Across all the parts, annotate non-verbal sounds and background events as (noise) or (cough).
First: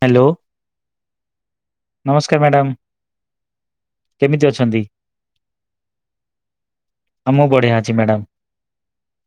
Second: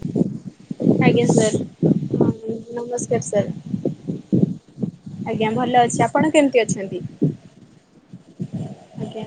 Hello ଆଜ୍ଞା sir ହ ନମସ୍କାର ମ୍ୟାଡ଼ାମ ନମସ୍କାର ସାର୍। କେମିତି ଅଛନ୍ତି? ଆଜ୍ଞା ଭଲ ଅଛି। ଆପଣ କେମିତି ଅଛନ୍ତି? ଆ ମୁଁ ବଢିଆ ଅଛି ମ୍ୟାଡ଼ାମ। ଆଜ୍ଞା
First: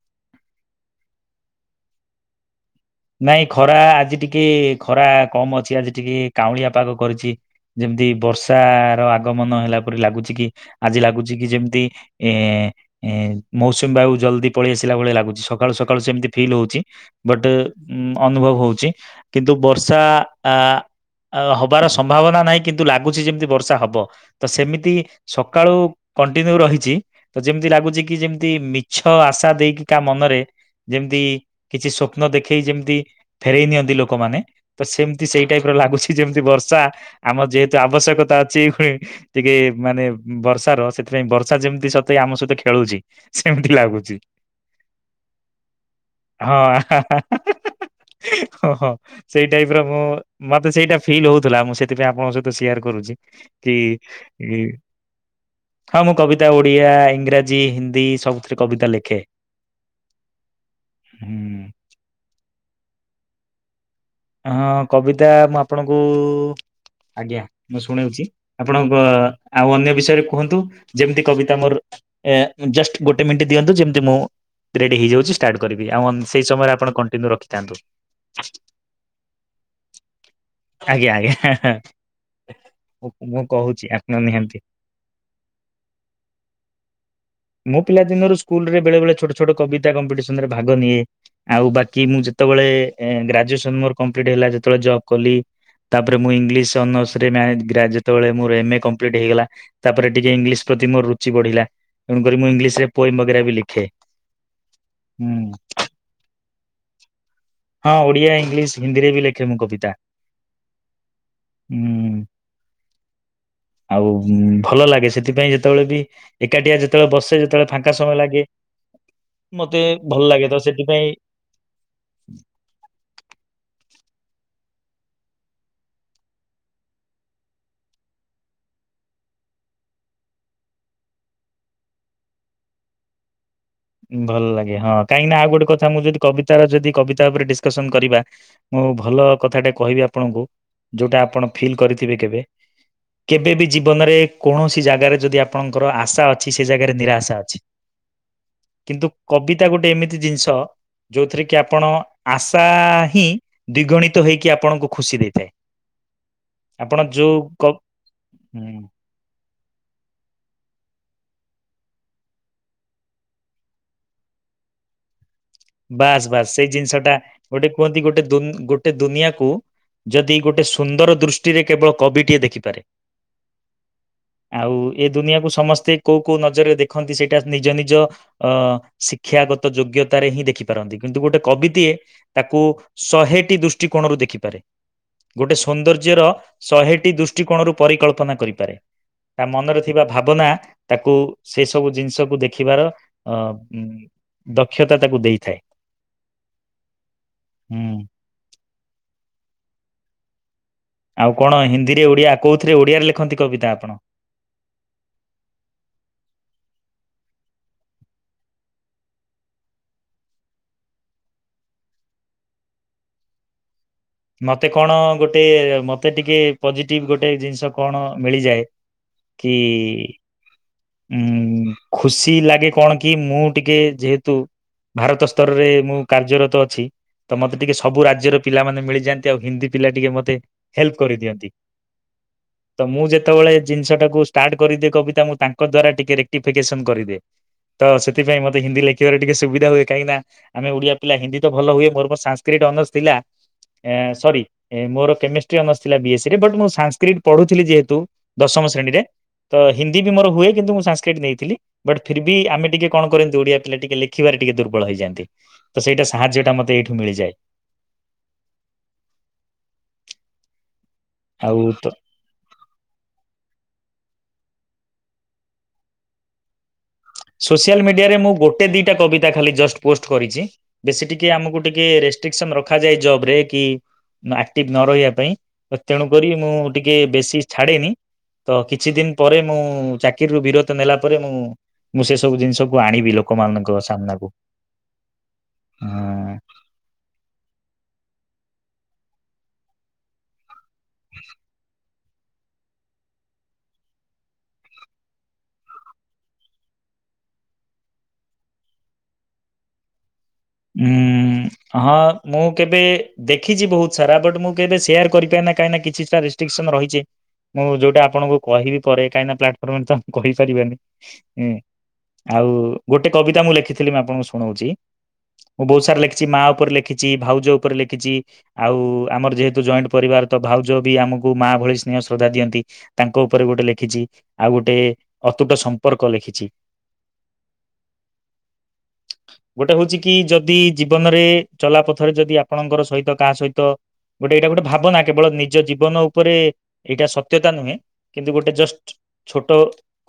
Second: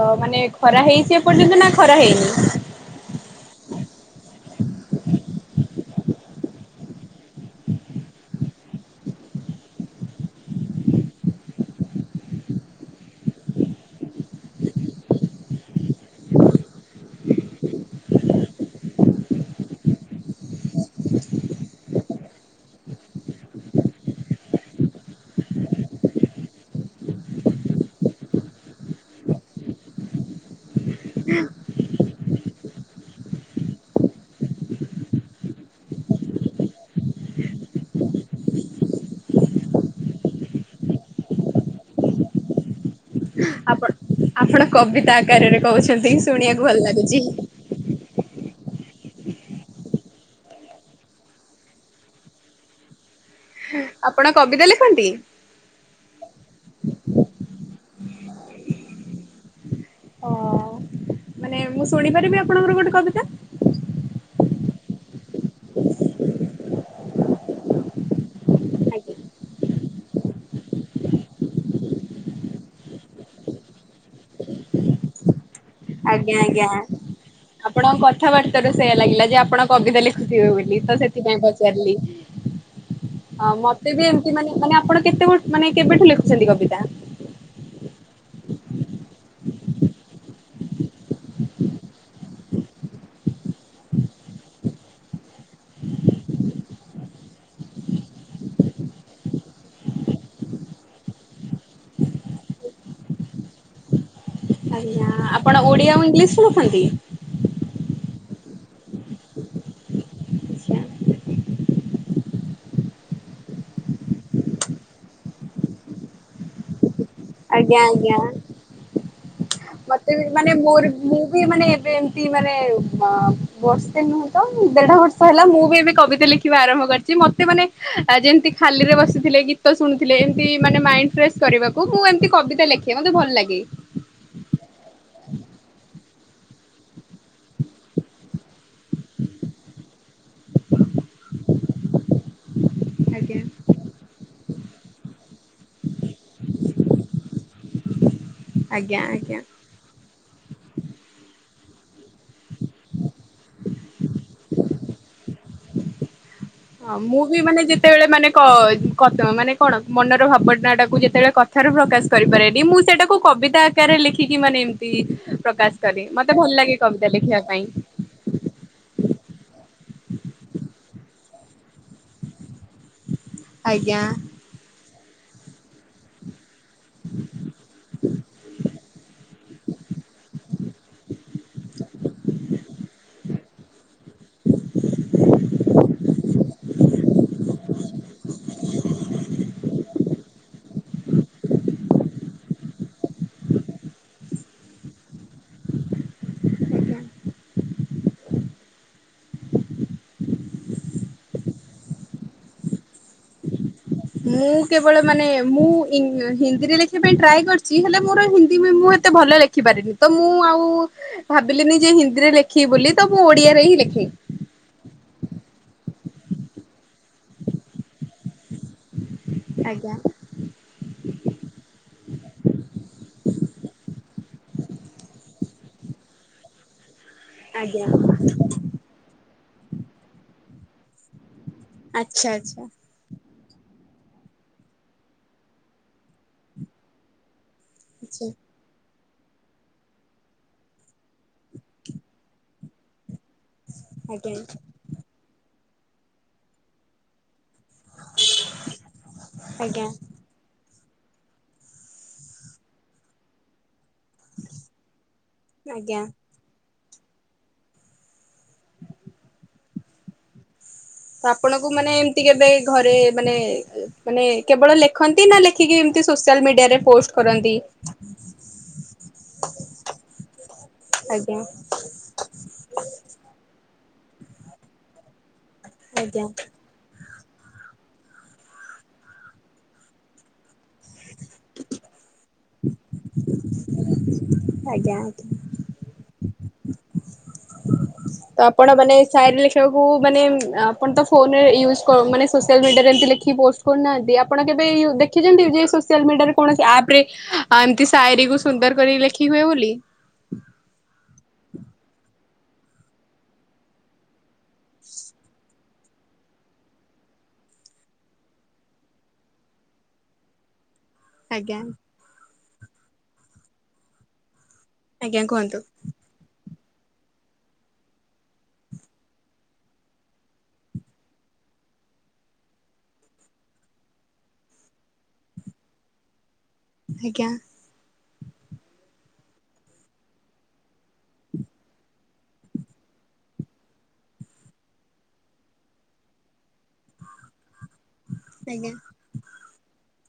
ତ ମାନେ ଖରା ହେଇଛି ଏପର୍ଯ୍ୟନ୍ତ ନା ଖରା ହେଇନି? ନାଇଁ ଖରା ଆଜି ଟିକେ ଖରା କମ୍ ଅଛି ଆଜି ଟିକେ କାଉଁଳିଆ ପାଗ କରିଛି। ଯେମିତି ବର୍ଷାର ଆଗମନ ହେଲା ପରେ ଲାଗୁଛି କି ଆଜି ଲାଗୁଛି କି ଯେମିତି ଏ ଏ ମୌସୁମୀ ବାୟୁ ଜଲଦି ପଳେଇ ଆସିଲା ଭଳିଆ ଲାଗୁଛି ସକାଳୁ ସକାଳୁ ସେମିତି ଫିଲ୍ ହଉଛି। ବଟେ ଉ ଅନୁଭବ ହଉଛି କିନ୍ତୁ ବର୍ଷା ଆ ଅ ହବାର ସମ୍ଭାବନା ନାହିଁ କିନ୍ତୁ ଲାଗୁଛି ଯେମିତି ବର୍ଷା ହବ। ତ ସେମିତି ସକାଳୁ କଣ୍ଟିନ୍ୟୁ ରହିଛି। ତ ଯେମିତି ଲାଗୁଛି କି ଯେମିତି ମିଛ ଆଶା ଦେଇକି କା ମନରେ ଯେମିତି କିଛି ସ୍ୱପ୍ନ ଦେଖେଇ ଯେମିତି ଫେରଇ ନିଅନ୍ତି ଲୋକମାନେ। ତ ସେମିତି ସେଇ ଟାଇପର ଲାଗୁଛି ଯେମିତି ବର୍ଷା ଆମର ଯେହେତୁ ଆବଶ୍ୟକତା ଅଛି ପୁଣି ଟିକେ ମାନେ ବର୍ଷାର ସେଥିପାଇଁ ବର୍ଷା ଯେମିତି ସତେ ଆମ ସହିତ ଖେଳୁଛି। ସେମିତି ଆପଣ ଲାଗୁଛି ଆପଣ କବିତା ଆକାରରେ କହୁଛନ୍ତି ଶୁଣିବାକୁ ଭଲ ଲାଗୁଛି। ହଁ ହଁ। ସେଇ ଟାଇପର ମୁଁ ମତେ ସେଇଟା ଫିଲ୍ ହଉଥିଲା ମୁଁ ସେଥିପାଇଁ ଆପଣଙ୍କ ସହିତ ସେୟାର କରୁଛି। କି ଆପଣ ଇ କବିତା ଲେଖନ୍ତି? ହଁ ମୁଁ କବିତା ଓଡ଼ିଆ, ଇଂରାଜୀ, ହିନ୍ଦୀ ସବୁଥିରେ କବିତା ଲେଖେ। ଓ ହୁଁ। ମାନେ ମୁଁ ଶୁଣିପାରିବି ଆପଣଙ୍କର ଗୋଟେ କବିତା? ହଁ କବିତା ମୁଁ ଆପଣଙ୍କୁ ଆଜ୍ଞା। ମୁଁ ଶୁଣଉଛି ଆପଣଙ୍କ ଆଉ ଅନ୍ୟ ବିଷୟରେ କୁହନ୍ତୁ ଯେମିତି କବିତା ମୋର ଏ ଜଷ୍ଟ ଗୋଟେ ମିଣ୍ଟି ଦିଅନ୍ତୁ ଯେମିତି ମୁଁ ରେଡି ହେଇଯାଉଛି। କରିବି ଆଉ ଆଜ୍ଞା ସେଇ ଆଜ୍ଞା। ସମୟରେ ଆପଣ କଣ୍ଟିନ୍ୟୁ ରଖିଥାନ୍ତୁ। ଆପଣଙ୍କ କଥାବାର୍ତ୍ତାରୁ ସେଇୟା ଲାଗିଲା ଯେ ଆପଣ କବିତା ଲେଖୁଥିବେ ବୋଲି ତ ଆଜ୍ଞା ସେଥିପାଇଁ ଆଜ୍ଞା ପଚାରିଲି। ମୁଁ ହ କହୁଛି ମତେ ବି ଆପଣ ଏମତି ମାନେ ନିହାତି ମାନେ ଆପଣ କେତେ ବ ମାନେ କେବେଠୁ ଲେଖୁଛନ୍ତି କବିତା? ମୁଁ ପିଲା ଦିନରୁ ସ୍କୁଲ ବେଳେବେଳେ ଛୋଟ ଛୋଟ କବିତା କମ୍ପିଟିସନରେ ଭାଗ ନିଏ। ଆଉ ବାକି ମୁଁ ଯେତେବେଳେ ଗ୍ରାଜୁଏସନ ମୋର କଂପ୍ଲିଟ୍ ହେଲା ଯେତେବେଳେ ଜବ୍ କଲି। ତାପରେ ମୁଁ ଇଂଲିଶ ଅନର୍ସରେ ଯେତେବେଳେ ମୋର ଏମ୍ ଏ କଂପ୍ଲିଟ୍ ହେଇଗଲା। ତାପରେ ଟିକେ ଇଂଲିଶ ପ୍ରତି ମୋର ରୁଚି ବଢ଼ିଲା ତେଣୁ କରି ମୁଁ ଇଂଲିଶରେ ପୋଏମ ବଗେରା ବି ଲେଖେ। ଆଜ୍ଞା ହୁଁ ଆପଣ ଓଡ଼ିଆ ଆଉ ଇଂଲିଶରେ ରଖନ୍ତି? ହଁ ଓଡ଼ିଆ, ଇଂଲିଶ, ହିନ୍ଦୀରେ ବି ଲେଖେ ମୁଁ କବିତା। ଆଚ୍ଛା, ହୁଁ। ଆଉ ଭଲ ଲାଗେ ସେଥିପାଇଁ ଯେତେବେଳେ ବି ଏକାଟିଆ ଯେତେବେଳେ ବସେ ସେ ଯେତେବେଳେ ଆଜ୍ଞା ଫାଙ୍କା ସମୟ ଆଜ୍ଞା ଲାଗେ ମତେ ବି ଭଲ ମାନେ ଲାଗେ ତ ମୋର ସେଥିପାଇଁ ମୁଁ ମାନେ ଏବେ ଏମିତି ମାନେ ମ ବର୍ଷେ ନୁହେଁ ତ ଦେଢ ବର୍ଷ ହେଲା ମୁଁ ବି ଏବେ କବିତା ଲେ ଖିବା ଆରମ୍ଭ କରିଛି ମତେ ମାନେ ଯେମିତି ଖାଲିରେ ବସିଥିଲେ ଗୀତ ଶୁଣୁଥିଲେ ଏମତି ମାନେ ମାଇ ଫ୍ରେସ୍ କରିବାକୁ ମୁଁ ଏମତି କବିତା ଲେଖେ ମତେ ଭଲ ଲାଗେ। ଭଲ ଲାଗେ ହଁ କାହିଁକି ନା ଆଉ ଗୋଟେ କଥା ମୁଁ ଯଦି କବିତାର ଯଦି କବିତା ଉପରେ ଡିସକସନ କରିବା ମୁଁ ଭଲ କଥାଟେ କହିବି ଆପଣଙ୍କୁ ଯୋଉଟା ଆପଣ ଫିଲ୍ କରିଥିବେ କେବେ। ଆଜ୍ଞା କେବେ ବି ଜୀବନରେ କୌଣସି ଜାଗାରେ ଯଦି ଆପଣଙ୍କର ଆଶା ଅଛି ସେ ଜାଗାରେ ନିରାଶା ଅଛି। ଆଜ୍ଞା କିନ୍ତୁ ଆଜ୍ଞା। କବିତା ଗୋଟେ ଏମିତି ଜିନିଷ ଯୋଉଥିରେ କି ଆପଣ ଆଶା ହିଁ ଦ୍ୱିଗଣିତ ହେଇକି ଆପଣଙ୍କୁ ଖୁସି ଦେଇଥାଏ। ହଁ ଆପଣ ମୁଁ ଯୋଉ ବି ମାନେ କ ଯେତେବେଳେ ମାନେ ହୁଁ, କ ମାନେ କଣ ମନର ଭାବନାଟାକୁ ଯେତେବେଳେ କଥାରୁ ପ୍ରକାଶ କରିପାରେନି ମୁଁ ସେଇଟାକୁ କବିତା ରେ ଲେଖିକି ମାନେ ଏମତି ବାସ୍ ବାସ୍ ସେଇ ଜିନିଷ ଟା ପାଇଁ। ଗୋଟେ କୁହନ୍ତି ଗୋଟେ ଦୋନ୍ ଗୋ ଗୋଟେ ଦୁନିଆକୁ ଯଦି ଗୋଟେ ସୁନ୍ଦର ଦୃଷ୍ଟିରେ କେବଳ କବିଟିଏ ଦେଖିପାରେ। ଆଜ୍ଞା। ଆଉ ଏ ଦୁନିଆକୁ ସମସ୍ତେ କୋଉ କୋଉ ନଜରରେ ଦେଖନ୍ତି ସେଇଟା ନିଜ ନିଜ ଅ ଶିକ୍ଷାଗତ ଯୋଗ୍ୟତାରେ ହିଁ ଦେଖ ଖିପାରନ୍ତି। କିନ୍ତୁ ଗୋଟେ କବି ଟିଏ ତାକୁ ଶହେଟି ଦୃଷ୍ଟିକୋଣରୁ ଦେଖିପାରେ। ଗୋଟେ ସୌନ୍ଦର୍ଯ୍ୟର ଶହେଟି ଦୃଷ୍ଟିକୋଣରୁ ପରିକଳ୍ପନା କରିପାରେ। ତା ମନରେ ଥିବା ଭାବନା ତାକୁ ସେ ସବୁ ଜିନିଷକୁ ଦେଖିବାର ଅ ଉ ଦକ୍ଷତା ତାକୁ ଦେଇ ଥାଏ। ହୁଁ। ଆଉ କଣ ହିନ୍ଦୀରେ ଓଡ଼ିଆ କୋଉଥିରେ ଓଡିଆରେ ଲେଖନ୍ତି କବିତା ଆପଣ? ମୁଁ କେବଳ ମାନେ ମୁଁ ଈଂ ହିନ୍ଦୀରେ ଲେଖିବା ପାଇଁ ଟ୍ରାଏ କରିଛି। ହେଲେ ମୋର ହିନ୍ଦୀ ବି ମୁଁ ଏତେ ଭଲ ଲେଖ ଖିପାରିନି ତ ମୁଁ ଆଉ ଭାବିଲିନି ଯେ ହିନ୍ଦୀରେ ଲେଖିବି ବୋଲି ତ ମୁଁ ଓଡିଆରେ ହିଁ ଲେଖେ। ମତେ କଣ ଗୋଟେ ମତେ ଟିକେ ପଜିଟିଭ ଗୋଟେ ଜିନିଷ କଣ ମିଳିଯାଏ। କି ଆଜ୍ଞା। ଉଁ ଖୁସି ଲାଗେ କଣ କି ମୁଁ ଟିକେ ଯେହେତୁ ଭାରତ ସ୍ତରରେ ମୁଁ କାର୍ଯ୍ୟରତ ଅଛି। ତ ମତେ ଟିକେ ଆଜ୍ଞା। ସବୁ ରାଜ୍ୟର ପିଲାମାନେ ମିଳିଯାଆନ୍ତି ଆଉ ହିନ୍ଦୀ ପିଲା ଟିକେ ମତେ ହେଲ୍ପ କରିଦିଅନ୍ତି। ଆଚ୍ଛା ଆଚ୍ଛା। ତ ମୁଁ ଯେତେବେଳେ ଜିନିଷ ଟାକୁ ଷ୍ଟାର୍ଟ କରିଦିଏ କବିତା ମୁଁ ତାଙ୍କ ଦ୍ଵାରା ଟିକେ ରେକ୍ଟିଫିକେସନ କରିଦିଏ। ତ ସେଥିପାଇଁ ମତେ ହିନ୍ଦୀ ଲେଖିବାରେ ଟିକେ ସୁବିଧା ହୁଏ। କାହିଁକି ନା ଆମେ ଓଡିଆ ପିଲା ହିନ୍ଦୀ ତ ଭଲ ହୁଏ। ମୋର ମୋ ସାଂସକ୍ରିଟ ଅନର୍ସ ଥିଲା ଏଁ ଆଚ୍ଛା ଆଜ୍ଞା ସରି ମୋର ଏଁ କେମିଷ୍ଟ୍ରି ଅନର୍ସ ଥିଲା ବି ଏସ୍ ସିରେ ବଟ୍ ମୁଁ ସାଂସକ୍ରିଟ ପଢୁଥିଲି ଯେହେତୁ ଦଶମ ଶ୍ରେଣୀରେ ତ ଆଜ୍ଞା ହିନ୍ଦୀ ବି ମୋର ହୁଏ କିନ୍ତ ମୁଁ ସାଂସକ୍ରିଟ ନେଇଥିଲି। ବଟ ଫିର୍ ବି ଆମେ ଟିକେ କଣ କରନ୍ତି ଓଡିଆ ପିଲା ଟିକେ ଲେଖ ଲେଖିବାରେ ଟିକେ ଦୁର୍ବଳ ହେଇଯାଆନ୍ତି। ତ ଆଜ୍ଞା। ସେଇଟା ସାହାଯ୍ୟ ଟା ମତେ ଏଇଠୁ ମିଳିଯାଏ। ତ ଆଉ ଆପଣଙ୍କୁ ତ ମାନେ ଏମ୍ ତି କେବେ ଘରେ ମାନେ ମାନେ କେବଳ ଲେଖନ୍ତି ନା ଲେଖିକି ଏମିତି ସୋସିଆଲ ମିଡିଆରେ ପୋଷ୍ଟ କରନ୍ତି? ସୋସିଆଲ ମିଡିଆରେ ମୁଁ ଗୋଟେ ଦିଟା କବିତା ଖାଲି ଜଷ୍ଟ ପୋଷ୍ଟ କରିଛି ବେଶୀ ଟିକେ ଆଜ୍ଞା ଆମକୁ ଟିକେ ରେସ୍ ଷ୍ଟ୍ରିକସନ ରଖାଯାଏ ଯବରେ କି ଆକ୍ଟିଭ ନ ରହିବା ତେଣୁ ଆଜ୍ଞା କରି ମୁଁ ଟିକେ ବେଶୀ ଛାଡେନି ତ କିଛି ଦିନ ପରେ ମୁଁ ଚାକିରିରୁ ବିରତ ନେଲା ପରେ ମୁଁ ମୁଁ ସେ ସବୁ ଜିନିଷକୁ ଆଣିବି ଲୋକମାନଙ୍କ ସାମ୍ନାକୁ ଆଜ୍ଞା ଆଜ୍ଞା। ହଁ। ତ ଆପଣ ମାନେ ସାଏରି ଲେଖିବାକୁ ମାନେ ଆପଣ ତ ଫୋନ ୟୁଜ କ ମାନେ ସୋସିଆଲ୍ ମିଡ଼ିଆରେ ଏମିତି ଲେଖିକି ପୋଷ୍ଟ କରୁନାହାନ୍ତି? ଆପଣ କେବେ ଦେଖିଛନ୍ତି ଯେ ସୋସିଆଲ୍ ମିଡ଼ିଆରେ କୌଣସି ଆପ୍ ରେ ଆଉ ଏମିତି ସାଇରୀକୁୁ ସୁନ୍ଦର କରିକି ଲେଖି ହୁଏ ବୋଲି? ଉୁଁ ହଁ ମୁଁ କେବେ ଦେଖିଛି ବହୁତ ସାରା ବଟ୍ ମୁଁ କେବେ ସେୟାର କରିପାରେ ନା କାହିଁକି କିଛିଟା ରେଷ୍ଟ୍ରିକସନ ରହିଛି। ମୁଁ ଯୋଉଟା ଆପଣଙ୍କୁ କିହିବି ପରେ କାହିଁକିନା ପ୍ଲାଟଫର୍ମରେ ତ କହିପାରିବାନି। ହୁଁ ଆଜ୍ଞା ଆଉ ଗୋଟେ କବିତା ମୁଁ ଲେଖିଥିଲି ମୁ ଆପଣଙ୍କୁ ଶୁଣଉଛି ଆଜ୍ଞା କୁହନ୍ତୁ। ମୁଁ ବହୁତ ସାରା ଲେଖିଛି ମା ଉପରେ ଲେଖିଛି ଭାଉଜ ଉପରେ ଲେଖିଛି। ଆଉ ଆମର ଯେହେତୁ ଜଏଣ୍ଟ ପରିବାର ତ ଭାଉଜ ବି ଆମକୁ ମା ଭଳି ସ୍ନେହ ଶ୍ରଦ୍ଧା ଦିଅନ୍ତି। ତାଙ୍କ ଉପରେ ଗୋଟେ ଲେଖିଛି ଆଉ ଗୋଟେ ଅତୁଟ ସମ୍ପର୍କ ଲେଖିଛି। ଆଜ୍ଞା। ଗୋଟେ ହୋଉଛି କି ଯଦି ଜୀବନରେ ଚଲା ପଥରେ ଯଦି ଆପଣଙ୍କର ସହିତ କାହା ସହିତ ଗୋଟେ ଏଇଟା ଗୋଟେ ଭାବନା କେବଳ ନିଜ ଜୀବନ ଉପରେ ଏଇଟା ସତ୍ୟତା ନୁହେଁ। କିନ୍ତୁ ଗୋଟେ ଆଜ୍ଞା ଜଷ୍ଟ ଛୋଟ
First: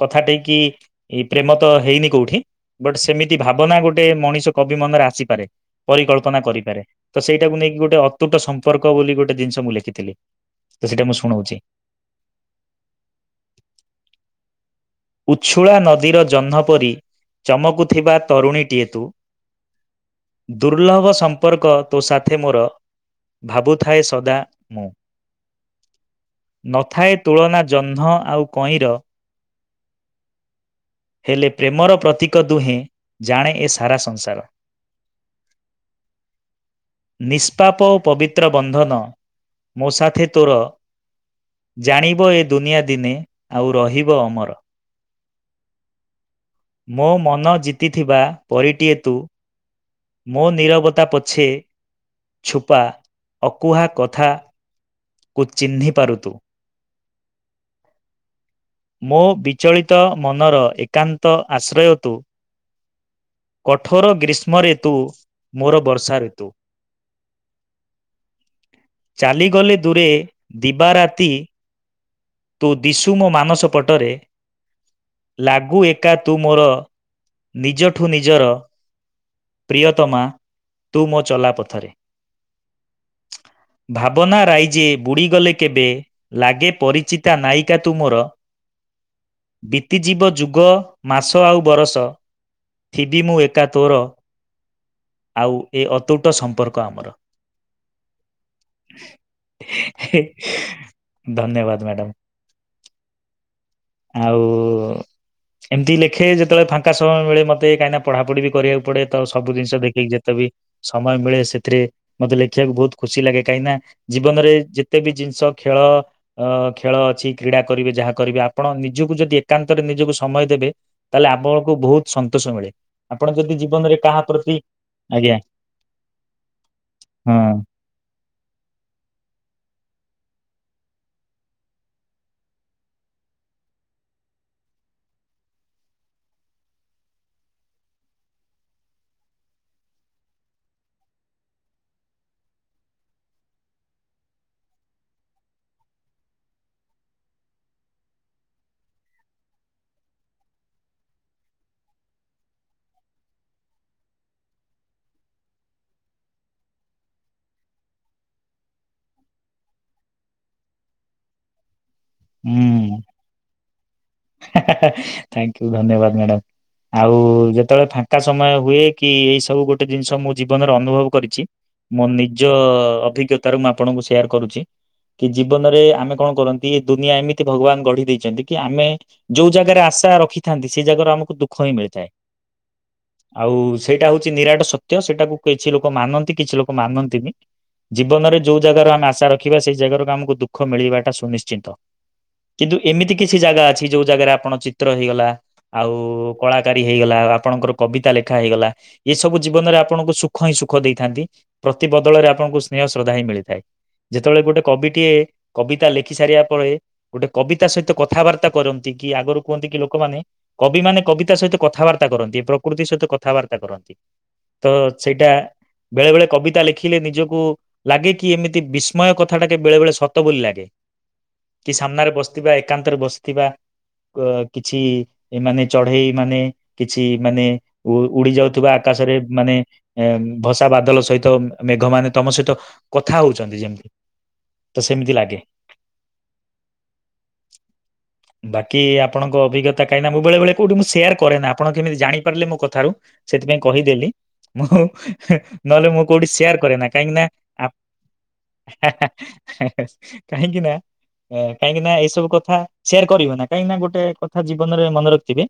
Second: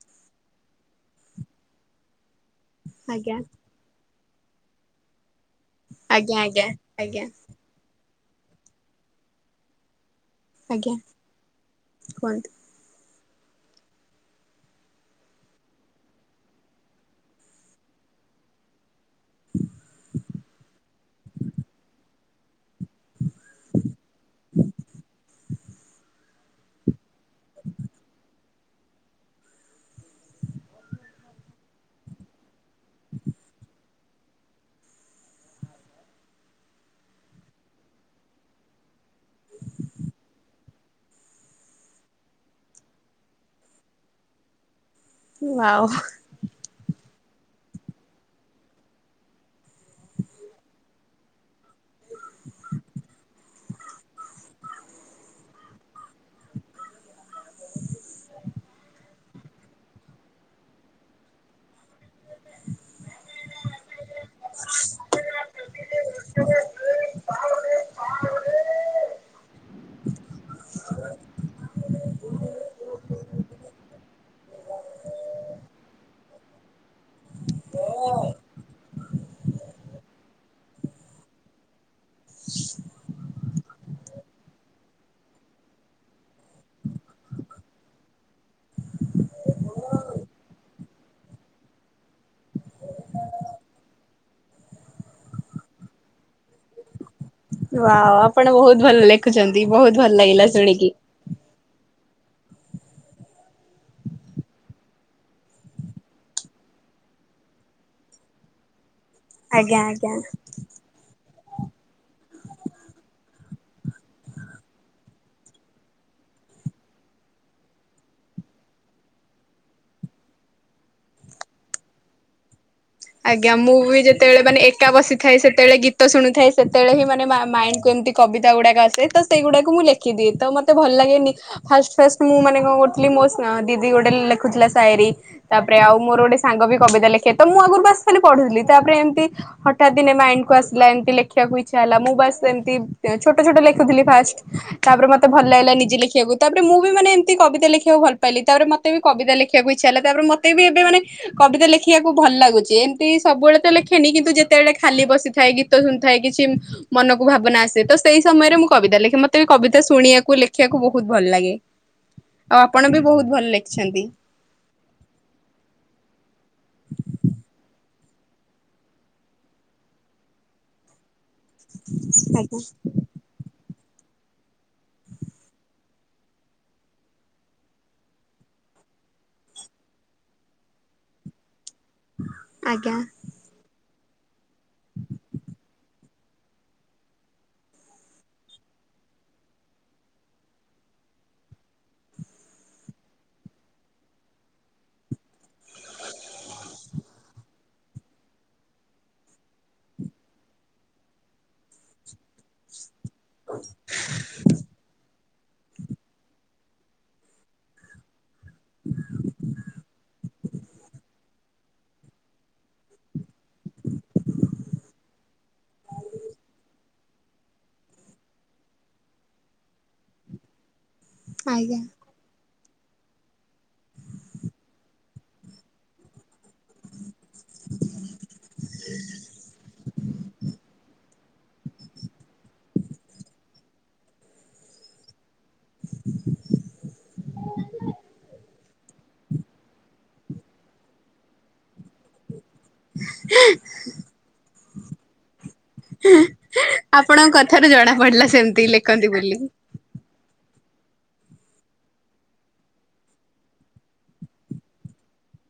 କଥାଟେ କି ପ୍ରେମ ତ ହେଇନି କୋଉଠି। ବଟ୍ ସେମିତି ଆଜ୍ଞା। ଭାବନା ଗୋଟେ ମଣିଷ କବି ମନରେ ଆସିପାରେ ଆଜ୍ଞା ପରିକଳ୍ପନା ଆଜ୍ଞା କରିପାରେ ତ ଆଜ୍ଞା ସେଇ ଟାକୁ ନେଇକି ଗୋଟେ ଅତୁଟ ସମ୍ପର୍କ ବୋଲି ଗୋଟେ ଜିନିଷ ମୁଁ ଲେଖିଥିଲି। ତ ଆଜ୍ଞା ସେଇଟା ମୁଁ ଶୁଣଉଛି। କୁହନ୍ତୁ। ଉଛୁଳା ନଦୀର ଜହ୍ନ ପରି ଚମକୁଥିବା ତରୁଣୀଟିଏ ତୁ। ଦୁର୍ଲଭ ସମ୍ପର୍କ ତୋ ସାଥେ ମୋର ଭାବୁଥାଏ ସଦା ମୁଁ। ନଥାଏ ତୁଳନା ଜହ୍ନ ଆଉ କଇଁର ହେଲେ ପ୍ରେମର ପ୍ରତୀକ ଦୁହେଁ, ଜାଣେ ଏ ସାରା ସଂସାର। ନିଷ୍ପାପ ଓ ପବିତ୍ର ବନ୍ଧନ ମୋ ସାଥେ ତୋର ଜାଣିବ ଏ ଦୁନିଆ ଦିନେ ଆଉ ରହିବ ଅମର। (unintelligible) ମୋ ମନ ଜିତିଥିବା ପରୀ ଟିଏ ତୁ। ମୋ ନିରବତା ପଛେ ଛୁପା ଅକୁହା କଥା କୁ ଚିହ୍ନି ପାରୁ ତୁ। (inaudible) ମୋ ବିଚଳିତ ମନର ଏକାନ୍ତ ଆଶ୍ରୟ ତୁ କଠୋର ଗ୍ରୀଷ୍ମ ରେ ତୁ ମୋର ବର୍ଷା ଋତୁ। ଚାଲିଗଲେ ଦୂରେ ଦିବା ରାତି ତୁ ଦିଶୁ ମୋ ମାନସ ପଟରେ। ଲାଗୁ ଏକା ତୁ ମୋର ନିଜଠୁ ନିଜର ପ୍ରିୟତମା ତୁ ମୋ ଚଲା ପଥରେ। ଭାବନା ରାଇଯେ ବୁଡ଼ିଗଲେ କେବେ ଲାଗେ ପରିଚିତା ନାୟିକା ତୁ ମୋର। ବିତିଯିବ ଯୁଗ ମାସ ଆଉ ବରଷ ଥିବି ମୁଁ ଏକା ତୋର ଆଉ ଏ ଅତୁଟ ସମ୍ପର୍କ ଆମର। ୱାଓ, ଆପଣ ବହୁତ ଭଲ ଲେଖୁଛନ୍ତି ବହୁତ ଭଲ ଲାଗିଲା ଶୁଣିକି। ଧନ୍ୟବାଦ ମ୍ୟାଡ଼ମ୍। ଆଉ ଏମିତି ଲେଖେ ଯେତେବେଳେ ଫାଙ୍କା ସମୟ ମିଳେ ମତେ କାହିଁକିନା ପଢ଼ାପଢି ବି କରିବାକୁ ପଡ଼େ। ତ ସବୁ ଜିନିଷ ଆଜ୍ଞା ଦେଖିକି ଆଜ୍ଞା। ଯେତେବି ସମୟ ମିଳେ ସେଥିରେ ମତେ ଲେଖିବାକୁ ବହୁତ ଖୁସି ଲାଗେ କାହିଁକିନା ଜୀବନରେ ଯେତେ ବି ଜିନିଷ ଖେଳ ଅ ଖେଳ ଅଛି କ୍ରୀଡ଼ା କରିବେ ଯାହା କରିବେ ଆ ଆପଣ ନିଜକୁ ଯଦି ଏକାନ୍ତରେ ନିଜକୁ ସମୟ ଦେବେ, ତାହେଲେ ଆପଣଙ୍କୁ ବହୁତ ସନ୍ତୋଷ ମିଳେ। ଆପଣ ଆଜ୍ଞା। ଯଦି ମୁଁ ଜୀବନରେ ବି କାହା ଯେତେବେଳେ ପ୍ରତି ମାନେ ଏକା ଆଜ୍ଞା ବସିଥାଏ ସେତେବେଳେ ଗୀତ ଶୁଣୁଥାଏ ସେତେବେଳେ ହିଁ ମାନେ ହଁ ମାଇଣ୍ଡ କୁ ଏମିତି କବିତା ଗୁଡ଼ାକ ଆସେ। ତ ସେଇଗୁଡ଼ାକୁ ମୁଁ ଲେଖିଦିଏ। ତ ମତେ ଭଲ ଲାଗେନି ଫାଷ୍ଟ ଫାଷ୍ଟ ମୁଁ ମାନେ କଣ କରୁଥିଲି ମୋ ସା ଦିଦି ଗୋଟେ ଲେଖୁଥିଲା ସାଏରି। ତାପରେ ଆଉ ମୋର ଗୋଟେ ସାଙ୍ଗ ବି କବିତା ଲେଖେ। ତ ମୁଁ ଆଗରୁ ବାସ ଖାଲି ପଢୁଥିଲି। ତାପରେ ଏମତି ହଠାତ୍ ଦିନେ ମାଇଣ୍ଡ କୁ ଆସିଲା ଏମିତି ଲେଖିବାକୁ ଇଚ୍ଛା ହେଲା ମୁଁ ବାସ୍ ଏମତି ଛୋଟ ଛୋଟ ଲେଖୁଥିଲି ଫାଷ୍ଟ। ତାପରେ ମତେ ଭଲ ଲାଗିଲା ନିଜେ ଲେଖିବାକୁ। ତାପରେ ମୁଁ ବି ମାନେ ଏମତି କବିତା ଲେଖିବାକୁ ଭଲ ପାଇଲି। ତାପରେ ମ ମତେ ବି କବିତା ଲେଖିବାକୁ ଇଚ୍ଛା ହେଲା। ତାପରେ ମତେ ବି ଏବେ ମାନେ କବିତା ଲେଖିବାକୁ ଭଲ ଲାଗୁଚି। ଯେନ୍ତି ସବୁବେଳେ ତ ଲେଖେନି କିନ୍ତୁ ଯେତେବେଳେ ଖାଲି ବସିଥାଏ, ଗୀତ ଶୁଣୁଥାଏ, କିଛି ମନକୁ ଭାବନା ଆସେ ତ ସେଇ ସମୟରେ ମୁଁ କବିତା ଲେଖେ। ମତେ ବି କବିତା ଶୁଣିବାକୁ ଲେଖିବାକୁ ବହୁତ ଭଲ ଲାଗେ। ଆଉ ଆପଣ ବି ବହୁତ ଭଲ ଲେଖିଛନ୍ତି। ହେ ହେ। ଥାଙ୍କୟୁ ଧନ୍ୟବାଦ ମ୍ୟାଡ଼ମ୍। ଆଉ ଯେତେବେଳେ ଫାଙ୍କା ସମୟ ହୁଏ କି ଏଇ ସବୁ ଗୋଟେ ଜିନିଷ ମୁଁ ଜୀବନରେ ଅନୁଭବ କରିଚି ମୋ ନିଜ ଅଭିଜ୍ଞତା ରୁ ମୁଁ ଆପଣଙ୍କୁ ସେୟାର କରୁଚି। କି ଜୀବନରେ ଆମେ କଣ କରନ୍ତି ଏ ଦୁନିଆ ଏମିତି ଭଗବାନ ଗଢି ଦେଇଛନ୍ତି କି ଆମେ ଯୋଉ ଜାଗାରେ ଆଶା ରଖିଥାନ୍ତି ସେଇ ଜାଗାରୁ ଆମକୁ ଦୁଃଖ ହିଁ ମିଳିଥାଏ। ଆଜ୍ଞା। ଆଉ ସେଇଟା ହଉଚି ନିରାଟ ସତ୍ୟ। ସେଟାକୁ କିଛି ଲୋକ ମାନନ୍ତି କିଛି ଲୋକ ମାନନ୍ତିନି। ଜୀବନରେ ଯୋଉ ଜାଗାରୁ ଆମେ ଆଶା ରଖିବା ସେଇ ଜାଗାରୁ ଆମକୁ ଦୁଃଖ ମିଳିବାଟା ସୁନିଶ୍ଚିତ। କିନ୍ତୁ ଏମିତି କିଛି ଜାଗା ଅଛି ଯୋଉ ଜାଗାରେ ଆପଣ ଚିତ୍ର ହେଇଗଲା ଆଉ କଳାକାରି ହେଇଗଲା ଆପଣଙ୍କର କବିତା ଲେଖା ହେଇଗଲା ଏସବୁ ଜୀବନରେ ଆପଣଙ୍କୁ ସୁଖ ହିଁ ସୁଖ ଦେଇଥାନ୍ତି, ପ୍ରତିିବଦଳରେ ଆପଣଙ୍କୁ ସ୍ନେହ ଶ୍ରଦ୍ଧା ହିଁ ମିଳି ଥାଏ ଯେତେବେଳେ ଗୋଟେ କବିଟିଏ କବିତା ଲେଖି ସାରିବା ପରେ, ଗୋଟେ କବିତା ସହିତ କଥାବାର୍ତ୍ତା କରନ୍ତ ନ୍ତିକି ଆଗରୁ କୁହନ୍ତି କି ଲୋକମାନେ କବି ମାନେ କବିତା ସହିତ କଥାବାର୍ତ୍ତା କରନ୍ତି, ପ୍ରକୃତି ସହିତ କଥାବାର୍ତ୍ତା କରନ୍ତି। ତ ସେଇଟା ବେଳେ ବେଳେ କବିତା ଲେଖିଲେ ନିଜକୁ ଲାଗେ କି ଏମିତି ବିସ୍ମୟ କଥାଟା, କେ ବେଳେ ବେଳେ ସତ ବୋଲି ଲାଗେ। କି ଆଜ୍ଞା। ସାମ୍ନାରେ ବସିଥିବା, ଏକାନ୍ତରେ ବସିଥିବା। ଅ କିଛି ଏମାନେ ଚଢେଇମାନେ କିଛି ମାନେ ଉ -ଉଡି ଯାଉଥିବା, ଆକାଶରେ ମାନେ ଭସା ବାଦଲ ସହିତ ମେଘ ମାନେ ତମ ସହିତ କଥା ହଉଚନ୍ତି ଯେମିତି, ତ ସେମିତି ଲାଗେ। (unintelligible) ବାକି ଆପଣଙ୍କ ଅଭିଜ୍ଞତା କାହିଁକିନା, ମୁଁ ବେଳେ ବେଳେ କୋଉଠି ମୁଁ ସେୟାର କରେନା। ଆପଣ କେମିତି ଜାଣି ପାରିଲେ ମୋ କଥାରୁ, ସେଥିପାଇଁ କହିଦେଲି। ମୁଁ ନହେଲେ ମୁଁ କୋଉଠି ସେୟାର କରେ ନା, କାହିଁକି ନା ଆପଣଙ୍କ କଥାରୁ ଜଣା ପଡିଲା ସେମିତି ଲେଖନ୍ତି ବୋଲି। କାହିଁକି ନା କାହିଁକି ନା ଏଇସବୁ କଥା ସେୟାର କରିବନି କାହିଁକି ନା ଗୋଟେ କଥା ଜୀବନରେ ମନେ ରଖିଥିବେ,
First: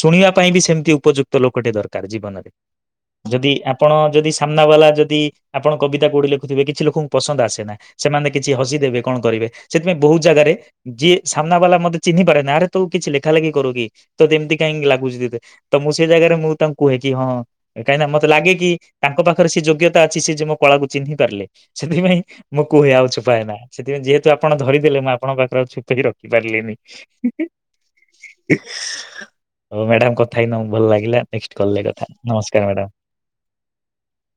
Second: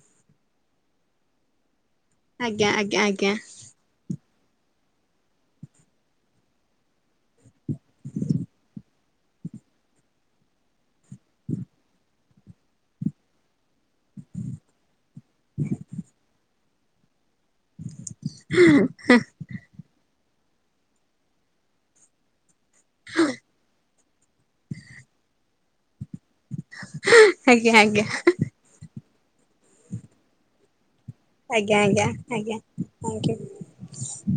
ଶୁଣିବା ପାଇଁ ବି ସେମିତି ଉପଯୁକ୍ତ ଲୋକଟେ ଦର କାରେ ଜୀବନରେ ଆଜ୍ଞା ଆଜ୍ଞା ଆଜ୍ଞା ଯଦି ଆପଣ ଯଦି ସାମ୍ନା ବାଲା ଯଦି ଆପଣ କବିତା କୋଉଠି ଲେଖୁଥିବେ, କିଛି ଲୋକଙ୍କୁ ପସନ୍ଦ ଆସେ ନା। ସେମାନେ କିଛି ହସି ଦେବେ କଣ କରିବେ, ସେଥିପାଇଁ ବହୁତ ଜାଗାରେ ଯିଏ ସାମ୍ନା ବାଲା ମତେ ଚିହ୍ନି ପାରେନା ଆରେ ତୁ କିଛି ଲେଖା ଲେଖି କରୁ କିି, ତ ଯେମିତି କାହିଁ ଲାଗୁଛି (unintelligible) ତ ମୁଁ ସେ ଜାଗାରେ ମୁଁ ତାଙ୍କୁ କୁହେ କି ହଁ, କାହିଁକିନା ମତେ ଲାଗେ କି ତାଙ୍କ ପାଖରେ ସେ ଯୋଗ୍ୟତା ଅଛି, ସେ ଯେ ମୋ କଳାକୁ ଚିହ୍ନି ପାରିଲେ। ସେଥିପାଇଁ ମୁଁ କୁହେ ଆଉ ଛୁପାଏନା, ସେଥିପାଇଁ ଯେହେତୁ ଆପଣ ଧରିଦେଲେ। ମୁଁ ଆପଣଙ୍କ ପାଖରେ ଆଉ ଛୁପେଇକି ରଖି ପାରିଲିନି। ଆଜ୍ଞା ଆଜ୍ଞା। ହଉ ମ୍ୟାଡ଼ାମ କଥା ହେଇ ଭଲ ଲାଗିଲା, ନେଷ୍ଟ କଲ୍ ରେ କଥା ନମସ୍କାର୍ ମ୍ୟାଡମ୍। Thank you.